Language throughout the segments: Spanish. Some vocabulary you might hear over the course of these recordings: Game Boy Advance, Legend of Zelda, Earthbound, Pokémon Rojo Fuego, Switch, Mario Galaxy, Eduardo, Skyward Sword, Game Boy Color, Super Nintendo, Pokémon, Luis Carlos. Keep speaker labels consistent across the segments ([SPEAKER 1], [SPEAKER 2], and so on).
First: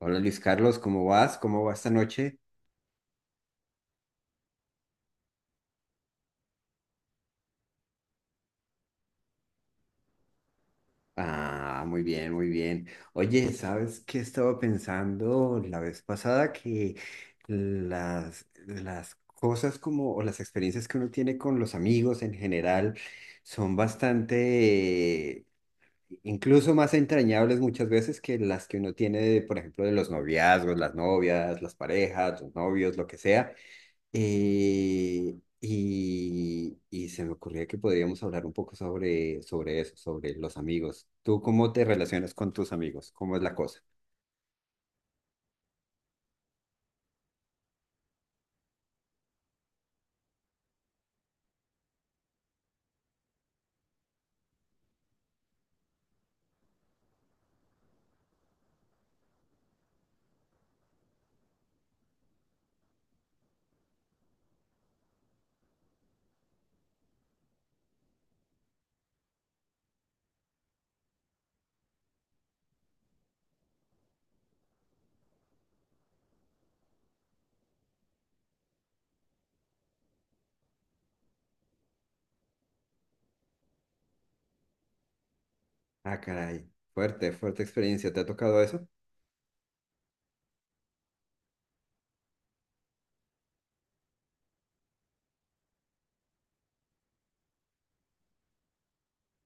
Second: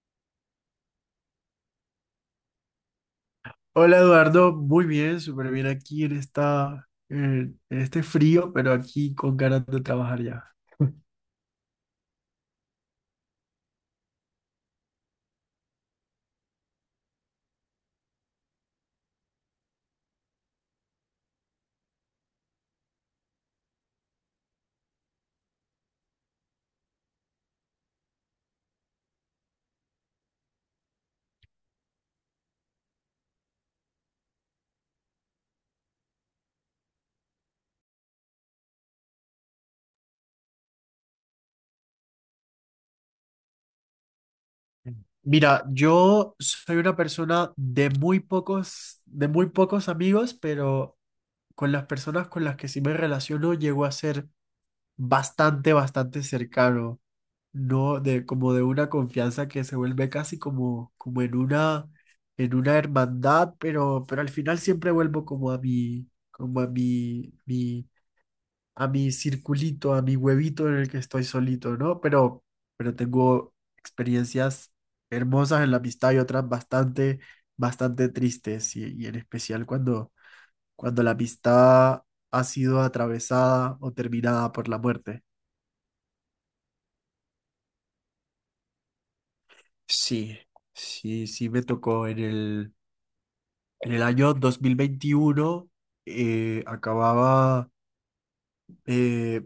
[SPEAKER 1] Hola Luis Carlos, ¿cómo vas? ¿Cómo va esta noche?
[SPEAKER 2] Hola Eduardo, muy bien, súper bien aquí en esta, en este frío, pero aquí con ganas de trabajar ya.
[SPEAKER 1] Ah, muy bien, muy bien. Oye, ¿sabes qué estaba pensando la vez pasada? Que las cosas como, o las experiencias que uno tiene con los amigos en general son bastante, incluso más entrañables muchas veces que las que uno tiene, por ejemplo, de los noviazgos, las novias, las parejas, los novios, lo que sea. Y se me ocurría que podríamos hablar un poco sobre eso, sobre los amigos. ¿Tú cómo te relacionas con tus amigos? ¿Cómo es la cosa?
[SPEAKER 2] Mira, yo soy una persona de muy pocos amigos, pero con las personas con las que sí me relaciono llego a ser bastante, bastante cercano, no de como de una confianza que se vuelve casi como, como en una hermandad, pero al final siempre vuelvo como a mi, como a mi circulito, a mi huevito en el que estoy solito, ¿no? Pero tengo experiencias hermosas en la amistad y otras bastante, bastante tristes, y en especial cuando, cuando la amistad ha sido atravesada o terminada por la muerte.
[SPEAKER 1] Ah, caray, fuerte, fuerte experiencia. ¿Te ha tocado eso?
[SPEAKER 2] Sí, sí, sí me tocó en el año 2021, acababa... eh,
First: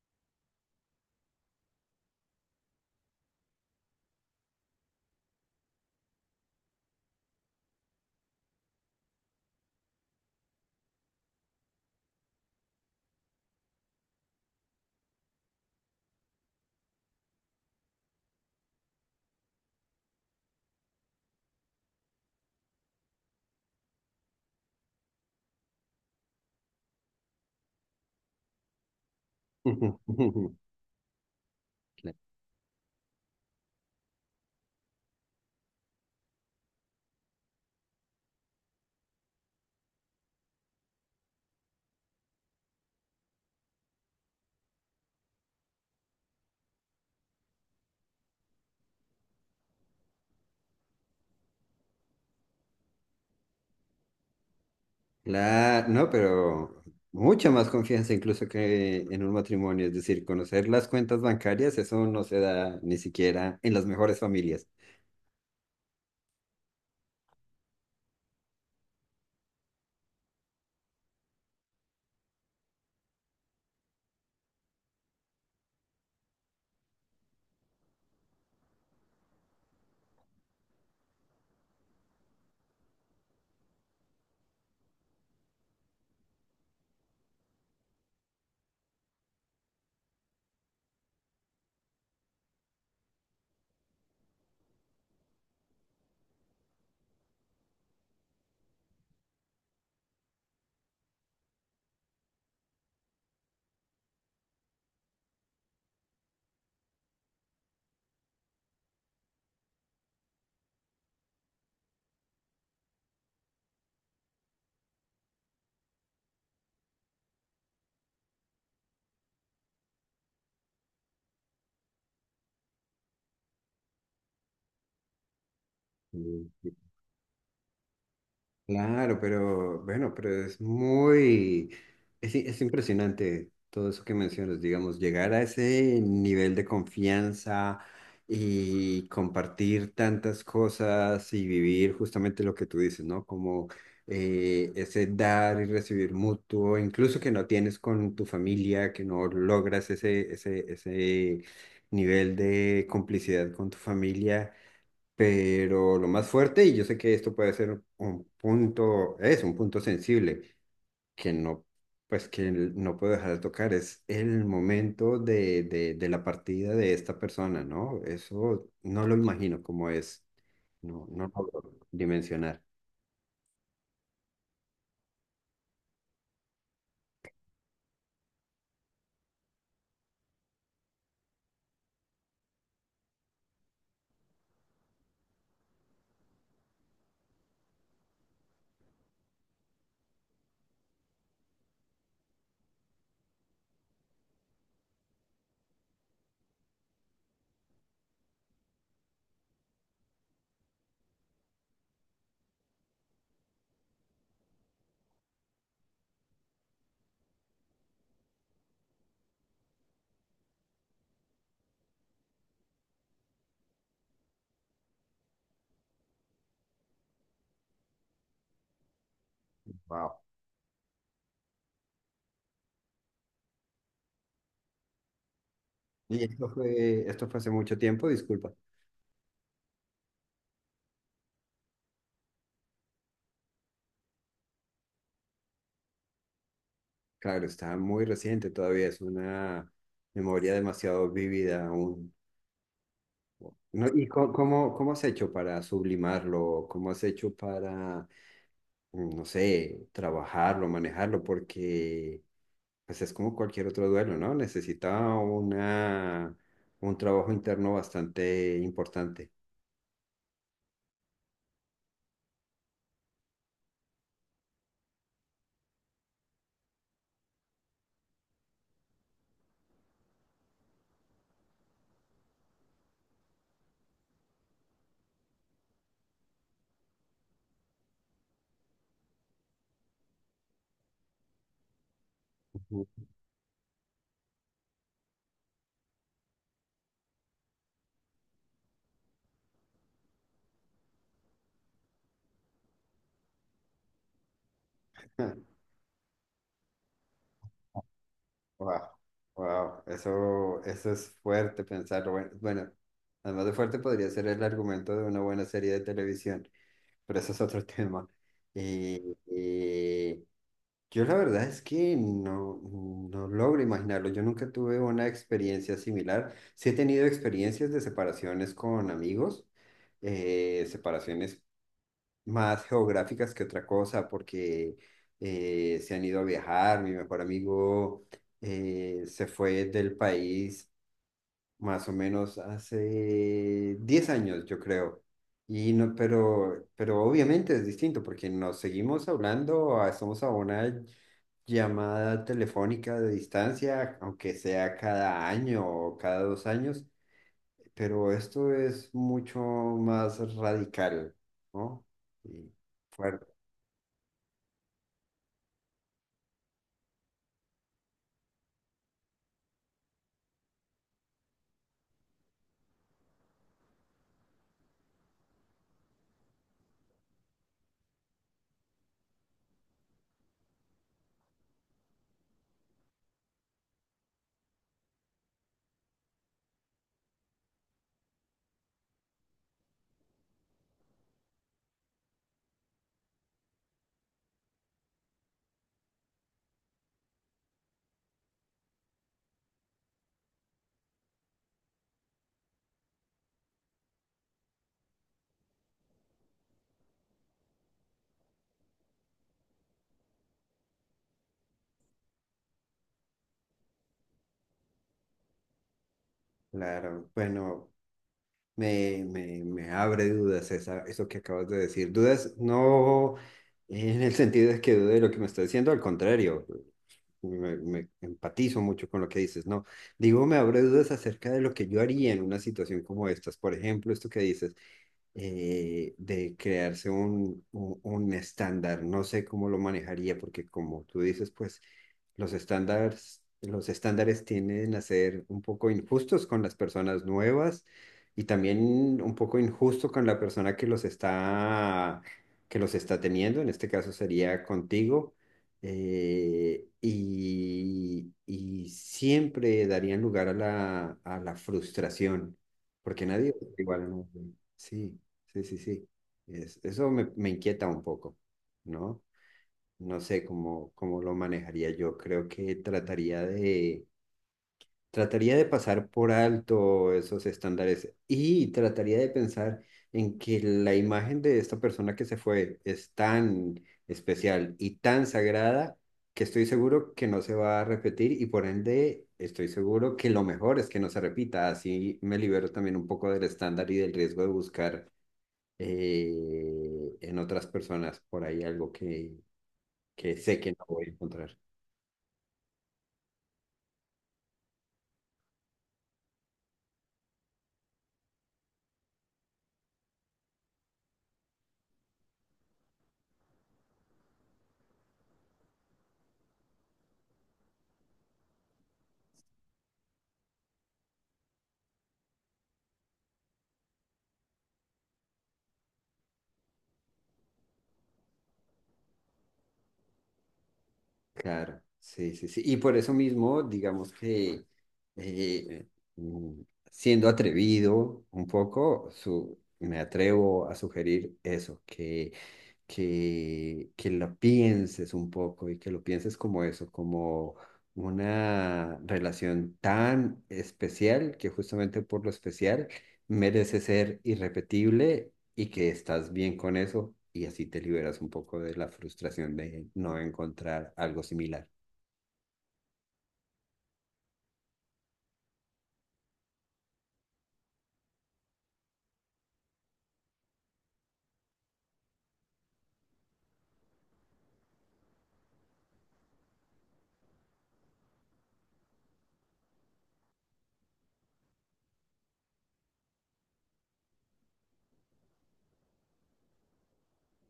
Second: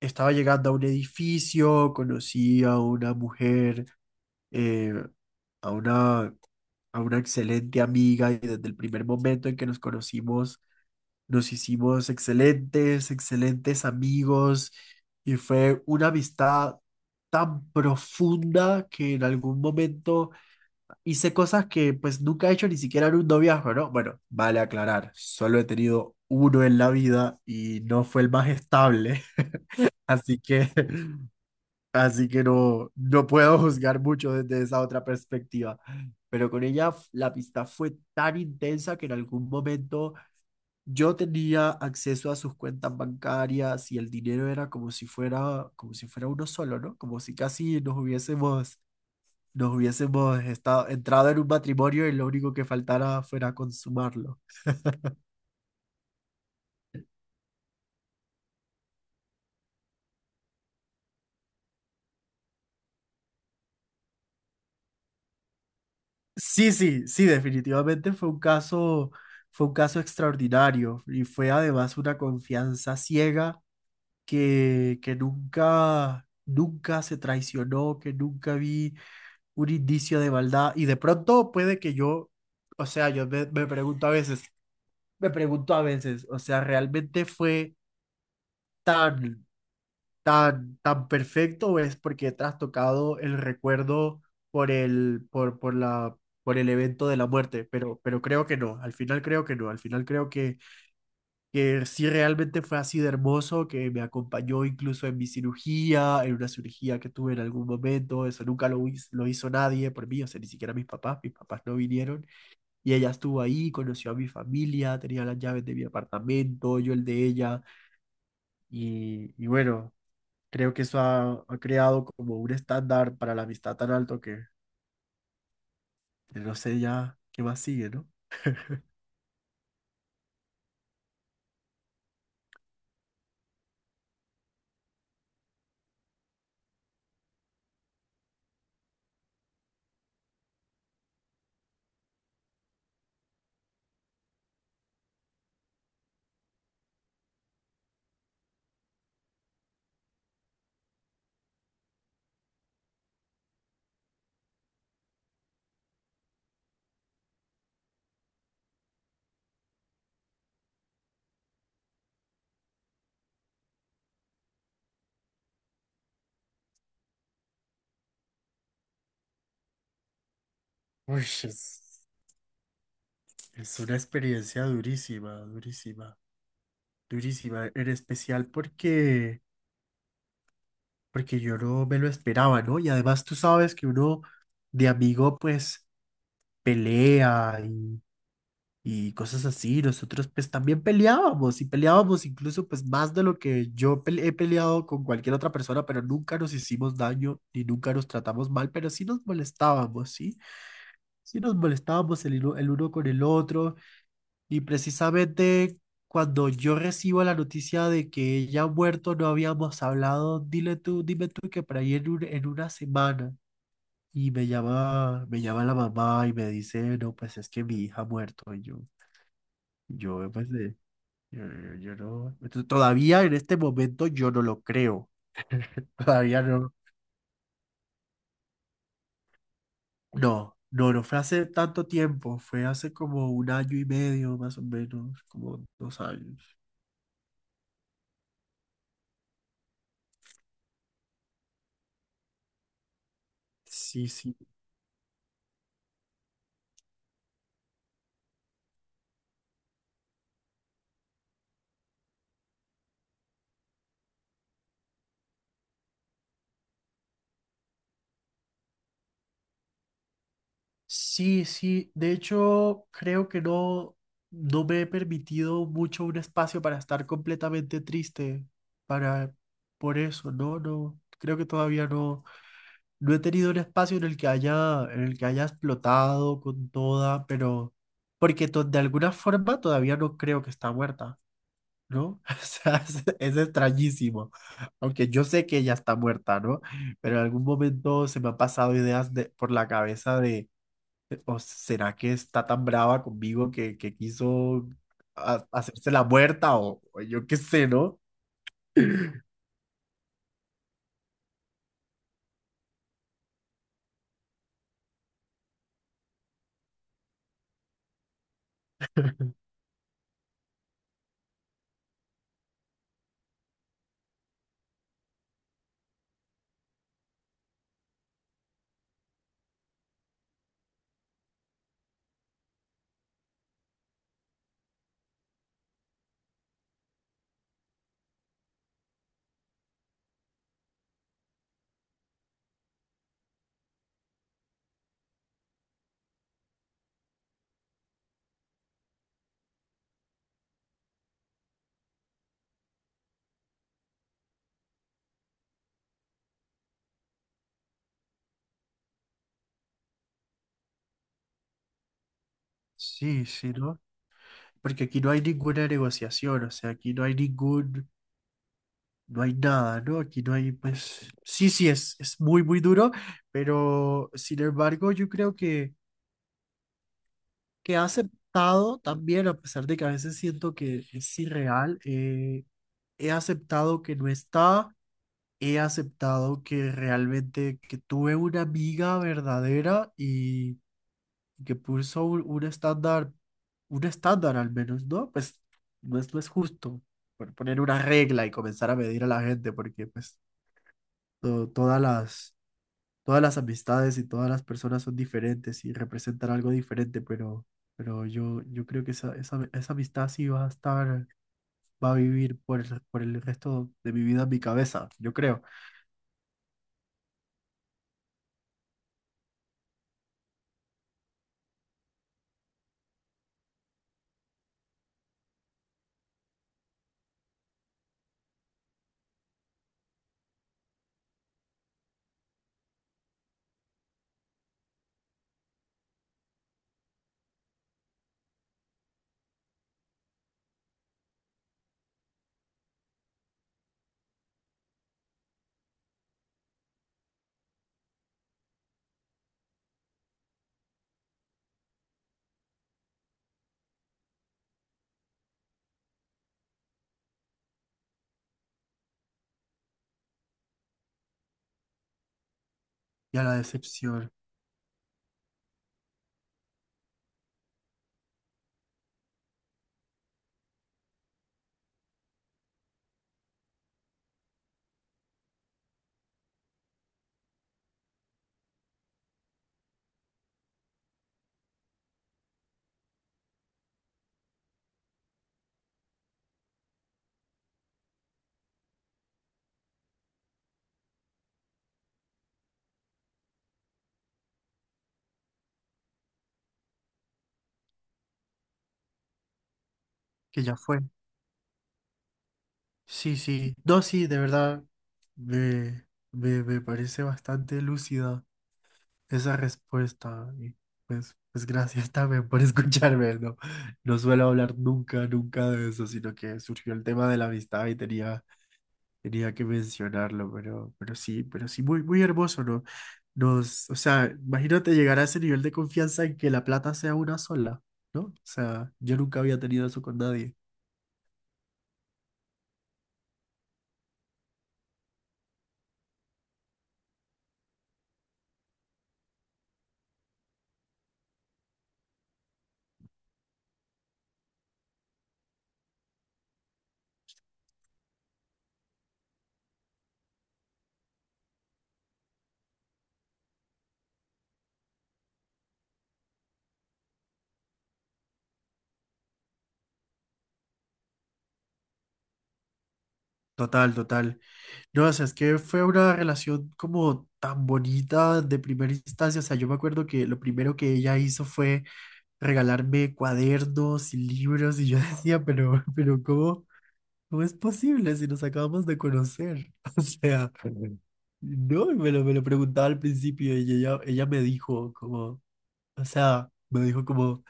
[SPEAKER 2] estaba llegando a un edificio, conocí a una mujer, eh, a una, a una excelente amiga, y desde el primer momento en que nos conocimos nos hicimos excelentes, excelentes amigos, y fue una amistad tan profunda que en algún momento hice cosas que pues nunca he hecho ni siquiera en un noviazgo, ¿no? Bueno, vale aclarar, solo he tenido uno en la vida y no fue el más estable, así que así que no, no puedo juzgar mucho desde esa otra perspectiva. Pero con ella la amistad fue tan intensa que en algún momento yo tenía acceso a sus cuentas bancarias y el dinero era como si fuera uno solo, ¿no? Como si casi nos hubiésemos estado, entrado en un matrimonio y lo único que faltara fuera consumarlo.
[SPEAKER 1] Claro, no, pero mucha más confianza incluso que en un matrimonio. Es decir, conocer las cuentas bancarias, eso no se da ni siquiera en las mejores familias.
[SPEAKER 2] Sí, sí, sí, definitivamente fue un caso extraordinario, y fue además una confianza ciega que nunca, nunca se traicionó, que nunca vi un indicio de maldad. Y de pronto puede que yo, o sea, yo me, me pregunto a veces, me pregunto a veces, o sea, ¿realmente fue tan, tan, tan perfecto o es porque he trastocado el recuerdo por el, por la, por el evento de la muerte? Pero creo que no, al final creo que no, al final creo que sí realmente fue así de hermoso, que me acompañó incluso en mi cirugía, en una cirugía que tuve en algún momento, eso nunca lo, lo hizo nadie por mí, o sea, ni siquiera mis papás no vinieron, y ella estuvo ahí, conoció a mi familia, tenía las llaves de mi apartamento, yo el de ella, y bueno, creo que eso ha, ha creado como un estándar para la amistad tan alto que no sé ya qué más sigue, ¿no?
[SPEAKER 1] Claro, pero bueno, pero es impresionante todo eso que mencionas, digamos, llegar a ese nivel de confianza y compartir tantas cosas y vivir justamente lo que tú dices, ¿no? Como ese dar y recibir mutuo, incluso que no tienes con tu familia, que no logras ese nivel de complicidad con tu familia, pero lo más fuerte, y yo sé que esto puede ser un punto, es un punto sensible, que no, pues que no puedo dejar de tocar, es el momento de la partida de esta persona, ¿no? Eso no lo imagino cómo es, no,
[SPEAKER 2] Uy,
[SPEAKER 1] no lo puedo dimensionar.
[SPEAKER 2] es una experiencia durísima, durísima. Durísima, en especial porque, porque yo no me lo esperaba, ¿no? Y además tú sabes que uno de amigo pues pelea y cosas así. Nosotros pues también peleábamos y peleábamos incluso pues más de lo que yo he peleado con cualquier otra persona, pero nunca nos hicimos daño ni nunca nos tratamos mal, pero sí nos molestábamos, ¿sí? Sí nos molestábamos el, el uno con el otro. Y precisamente cuando yo recibo la noticia de que ella ha muerto, no habíamos hablado, dile tú, dime tú que por ahí en, en una semana. Y me llama la mamá y me dice, no, pues es que mi hija ha muerto. Y yo,
[SPEAKER 1] Wow.
[SPEAKER 2] yo, pues, yo, yo no. Entonces, todavía en este momento yo no lo creo.
[SPEAKER 1] Y
[SPEAKER 2] Todavía no.
[SPEAKER 1] esto fue hace mucho tiempo, disculpa.
[SPEAKER 2] No, no, no fue hace tanto tiempo. Fue hace como un año y medio, más o menos, como dos años.
[SPEAKER 1] Claro, está muy reciente todavía, es una memoria demasiado vívida aún. No, ¿y
[SPEAKER 2] Sí, sí.
[SPEAKER 1] cómo, cómo has hecho para sublimarlo? ¿Cómo has hecho para, mm, no sé, trabajarlo, manejarlo? Porque pues es como cualquier otro duelo, ¿no? Necesita una, un trabajo interno bastante importante.
[SPEAKER 2] Sí, sí. De hecho, creo que no, no me he permitido mucho un espacio para estar completamente triste para por eso, no, no. Creo que todavía no, no he tenido un espacio en el que haya, en el que haya explotado con toda, pero porque de alguna forma todavía no creo que está muerta, ¿no? O sea,
[SPEAKER 1] Ujú.
[SPEAKER 2] es extrañísimo. Aunque yo sé que ella está muerta, ¿no? Pero en algún momento se me han pasado ideas por la cabeza de ¿o será que está tan brava conmigo que quiso hacerse la muerta o yo qué sé, ¿no?
[SPEAKER 1] Wow, wow, eso es fuerte pensarlo. Bueno, bueno, además de fuerte podría ser el argumento de una buena serie de televisión, pero eso es otro tema. Y, Yo la verdad es que no, no logro imaginarlo. Yo nunca tuve una experiencia similar. Sí he tenido experiencias de separaciones con amigos, separaciones más geográficas que otra cosa, porque se han ido a viajar. Mi mejor amigo se fue del país más o menos hace 10 años, yo creo. Y no, pero obviamente es distinto porque nos seguimos hablando, ah, estamos a una llamada telefónica de distancia, aunque sea cada año o cada dos años, pero esto es mucho más radical, ¿no? Y
[SPEAKER 2] Sí,
[SPEAKER 1] fuerte,
[SPEAKER 2] sí, ¿no? Porque aquí no hay ninguna negociación, o sea, aquí no hay ningún, no hay nada, ¿no? Aquí no hay, pues, sí, sí, es muy, muy duro, pero sin embargo, yo creo que ha aceptado también, a pesar de que a veces siento que es irreal, he aceptado que no está. He aceptado que realmente que tuve una amiga verdadera y que puso un estándar al menos, ¿no? Pues no es, no es justo por poner una regla y comenzar a medir a la gente porque pues to- todas las, todas las amistades y todas las personas son diferentes y representan algo diferente, pero yo creo que esa amistad sí va a estar... va a vivir por el resto de mi vida en mi cabeza, yo creo.
[SPEAKER 1] claro. Bueno, me abre dudas esa, eso que acabas de decir. Dudas no en el sentido de que dude de lo que me está diciendo, al contrario. Me empatizo mucho con lo que dices, ¿no? Digo, me abre dudas acerca de lo que yo haría en una situación como estas. Por ejemplo, esto que dices, de crearse un estándar. No sé cómo lo manejaría, porque como tú dices, pues los estándares tienden a ser un poco injustos con las personas nuevas y también un poco injusto con la persona que los está teniendo, en este caso sería contigo, y siempre darían lugar a a la frustración, porque
[SPEAKER 2] Y a
[SPEAKER 1] nadie
[SPEAKER 2] la
[SPEAKER 1] es igual a
[SPEAKER 2] decepción
[SPEAKER 1] nadie. Sí, sí, sí, sí. Eso me, me inquieta un poco, ¿no? No sé cómo, cómo lo manejaría yo. Creo que trataría de pasar por alto esos estándares y trataría de pensar en que la imagen de esta persona que se fue es tan especial y tan sagrada que estoy seguro que no se va a repetir y por ende estoy seguro que lo mejor es que no se repita. Así me libero también un poco del estándar y del riesgo de buscar eh, en otras personas por ahí algo que sé
[SPEAKER 2] que
[SPEAKER 1] que
[SPEAKER 2] ya
[SPEAKER 1] no
[SPEAKER 2] fue.
[SPEAKER 1] voy a encontrar.
[SPEAKER 2] Sí, sí. No, sí, de verdad, me parece bastante lúcida esa respuesta. Y pues, pues gracias también por escucharme, ¿no? No suelo hablar nunca, nunca de eso, sino que surgió el tema de la amistad y tenía, tenía que mencionarlo, pero sí, muy, muy hermoso, ¿no? Nos, o sea, imagínate llegar a ese nivel de confianza en que la plata sea una sola, ¿no? O sea, yo nunca había tenido eso con nadie.
[SPEAKER 1] Claro, sí, sí, sí. Y por eso mismo, digamos que eh, mm, siendo atrevido un poco, me atrevo a sugerir eso, que lo pienses un poco y que lo pienses como eso, como una relación tan especial que justamente por lo especial merece ser irrepetible y que estás bien con eso y así te liberas un poco de la frustración de no encontrar algo similar.
[SPEAKER 2] Total, total. No, o sea, es que fue una relación como tan bonita de primera instancia. O sea, yo me acuerdo que lo primero que ella hizo fue regalarme cuadernos y libros, y yo decía, pero ¿cómo, cómo es posible si nos acabamos de conocer? O sea, no, y me lo preguntaba al principio, y ella me dijo como, o sea, me dijo como,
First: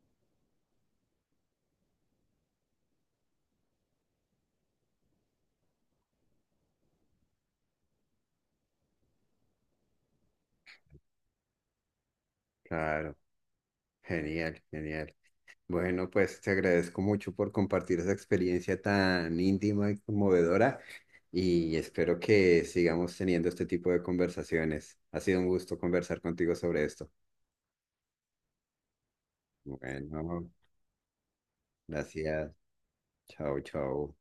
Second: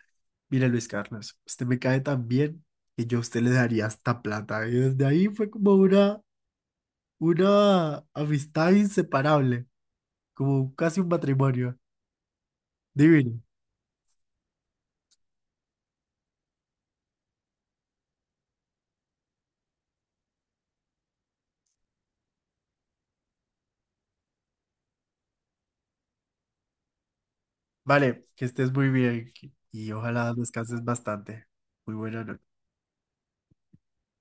[SPEAKER 2] mira Luis Carlos, usted me cae tan bien que yo a usted le daría hasta plata. Y desde ahí fue como una amistad inseparable, como casi un matrimonio.
[SPEAKER 1] Claro,
[SPEAKER 2] Divino.
[SPEAKER 1] genial, genial. Bueno, pues te agradezco mucho por compartir esa experiencia tan íntima y conmovedora y espero que sigamos teniendo este tipo de conversaciones. Ha sido un gusto conversar contigo sobre esto.
[SPEAKER 2] Vale, que estés muy bien y ojalá
[SPEAKER 1] Bueno,
[SPEAKER 2] descanses bastante. Muy buena noche.
[SPEAKER 1] gracias. Chao, chao.